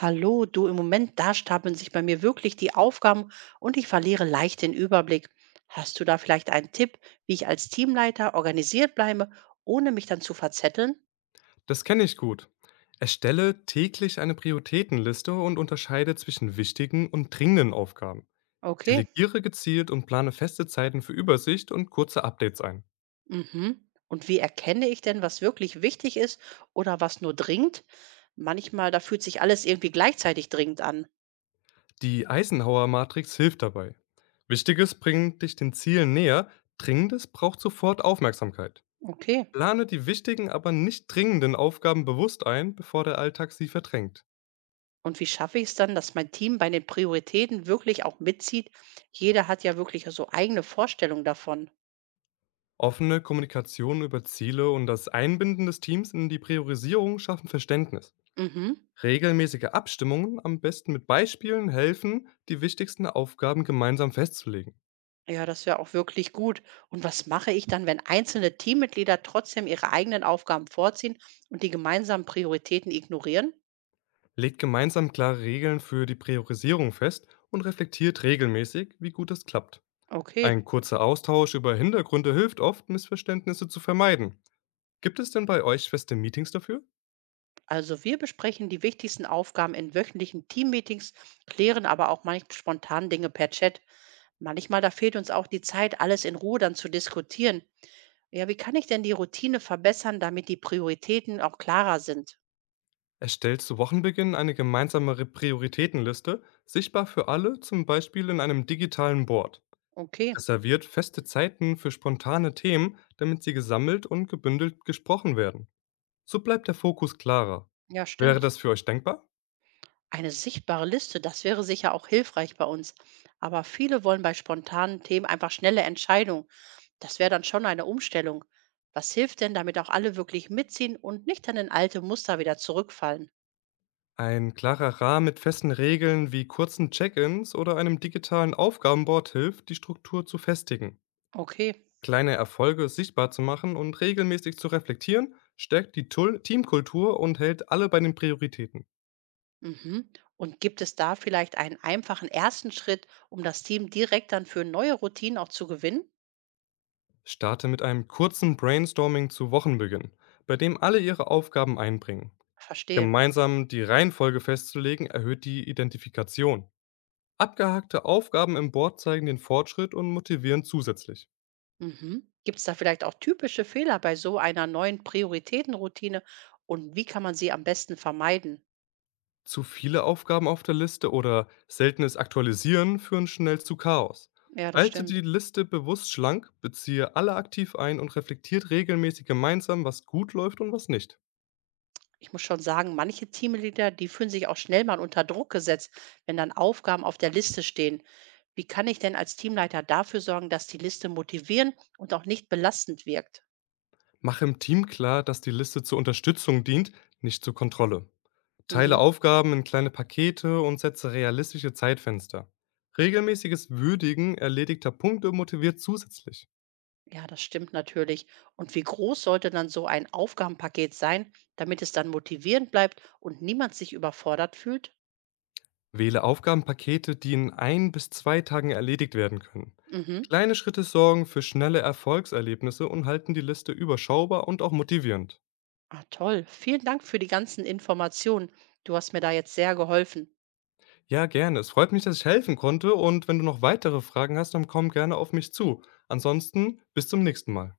Hallo, du, im Moment, da stapeln sich bei mir wirklich die Aufgaben und ich verliere leicht den Überblick. Hast du da vielleicht einen Tipp, wie ich als Teamleiter organisiert bleibe, ohne mich dann zu verzetteln? Das kenne ich gut. Erstelle täglich eine Prioritätenliste und unterscheide zwischen wichtigen und dringenden Aufgaben. Okay. Delegiere gezielt und plane feste Zeiten für Übersicht und kurze Updates ein. Mhm. Und wie erkenne ich denn, was wirklich wichtig ist oder was nur dringt? Manchmal, da fühlt sich alles irgendwie gleichzeitig dringend an. Die Eisenhower-Matrix hilft dabei. Wichtiges bringt dich den Zielen näher, Dringendes braucht sofort Aufmerksamkeit. Okay. Plane die wichtigen, aber nicht dringenden Aufgaben bewusst ein, bevor der Alltag sie verdrängt. Und wie schaffe ich es dann, dass mein Team bei den Prioritäten wirklich auch mitzieht? Jeder hat ja wirklich so eigene Vorstellungen davon. Offene Kommunikation über Ziele und das Einbinden des Teams in die Priorisierung schaffen Verständnis. Mhm. Regelmäßige Abstimmungen, am besten mit Beispielen, helfen, die wichtigsten Aufgaben gemeinsam festzulegen. Ja, das wäre auch wirklich gut. Und was mache ich dann, wenn einzelne Teammitglieder trotzdem ihre eigenen Aufgaben vorziehen und die gemeinsamen Prioritäten ignorieren? Legt gemeinsam klare Regeln für die Priorisierung fest und reflektiert regelmäßig, wie gut es klappt. Okay, Ein kurzer Austausch über Hintergründe hilft oft, Missverständnisse zu vermeiden. Gibt es denn bei euch feste Meetings dafür? also wir besprechen die wichtigsten Aufgaben in wöchentlichen Teammeetings, klären aber auch manchmal spontan Dinge per Chat. Manchmal, da fehlt uns auch die Zeit, alles in Ruhe dann zu diskutieren. Ja, wie kann ich denn die Routine verbessern, damit die Prioritäten auch klarer sind? Erstellt zu Wochenbeginn eine gemeinsame Prioritätenliste, sichtbar für alle, zum Beispiel in einem digitalen Board. Okay, Reserviert feste Zeiten für spontane Themen, damit sie gesammelt und gebündelt gesprochen werden. So bleibt der Fokus klarer. ja, Wäre stimmt. das für euch denkbar? Eine sichtbare Liste, das wäre sicher auch hilfreich bei uns. Aber viele wollen bei spontanen Themen einfach schnelle Entscheidungen. Das wäre dann schon eine Umstellung. Was hilft denn, damit auch alle wirklich mitziehen und nicht an in alte Muster wieder zurückfallen? Ein klarer Rahmen mit festen Regeln wie kurzen Check-ins oder einem digitalen Aufgabenboard hilft, die Struktur zu festigen. Okay. Kleine Erfolge sichtbar zu machen und regelmäßig zu reflektieren, stärkt die Teamkultur und hält alle bei den Prioritäten. Mhm. Und gibt es da vielleicht einen einfachen ersten Schritt, um das Team direkt dann für neue Routinen auch zu gewinnen? Starte mit einem kurzen Brainstorming zu Wochenbeginn, bei dem alle ihre Aufgaben einbringen. Verstehe. Gemeinsam die Reihenfolge festzulegen erhöht die Identifikation. Abgehakte Aufgaben im Board zeigen den Fortschritt und motivieren zusätzlich. Mhm. Gibt es da vielleicht auch typische Fehler bei so einer neuen Prioritätenroutine und wie kann man sie am besten vermeiden? Zu viele Aufgaben auf der Liste oder seltenes Aktualisieren führen schnell zu Chaos. Ja, das Halte die stimmt. Liste bewusst schlank, beziehe alle aktiv ein und reflektiert regelmäßig gemeinsam, was gut läuft und was nicht. Ich muss schon sagen, manche Teamleader, die fühlen sich auch schnell mal unter Druck gesetzt, wenn dann Aufgaben auf der Liste stehen. Wie kann ich denn als Teamleiter dafür sorgen, dass die Liste motivierend und auch nicht belastend wirkt? Mache im Team klar, dass die Liste zur Unterstützung dient, nicht zur Kontrolle. Teile Mhm. Aufgaben in kleine Pakete und setze realistische Zeitfenster. Regelmäßiges Würdigen erledigter Punkte motiviert zusätzlich. Ja, das stimmt natürlich. Und wie groß sollte dann so ein Aufgabenpaket sein, damit es dann motivierend bleibt und niemand sich überfordert fühlt? Wähle Aufgabenpakete, die in ein bis zwei Tagen erledigt werden können. Mhm. Kleine Schritte sorgen für schnelle Erfolgserlebnisse und halten die Liste überschaubar und auch motivierend. Ah, toll. Vielen Dank für die ganzen Informationen. Du hast mir da jetzt sehr geholfen. Ja, gerne. Es freut mich, dass ich helfen konnte, und wenn du noch weitere Fragen hast, dann komm gerne auf mich zu. Ansonsten bis zum nächsten Mal.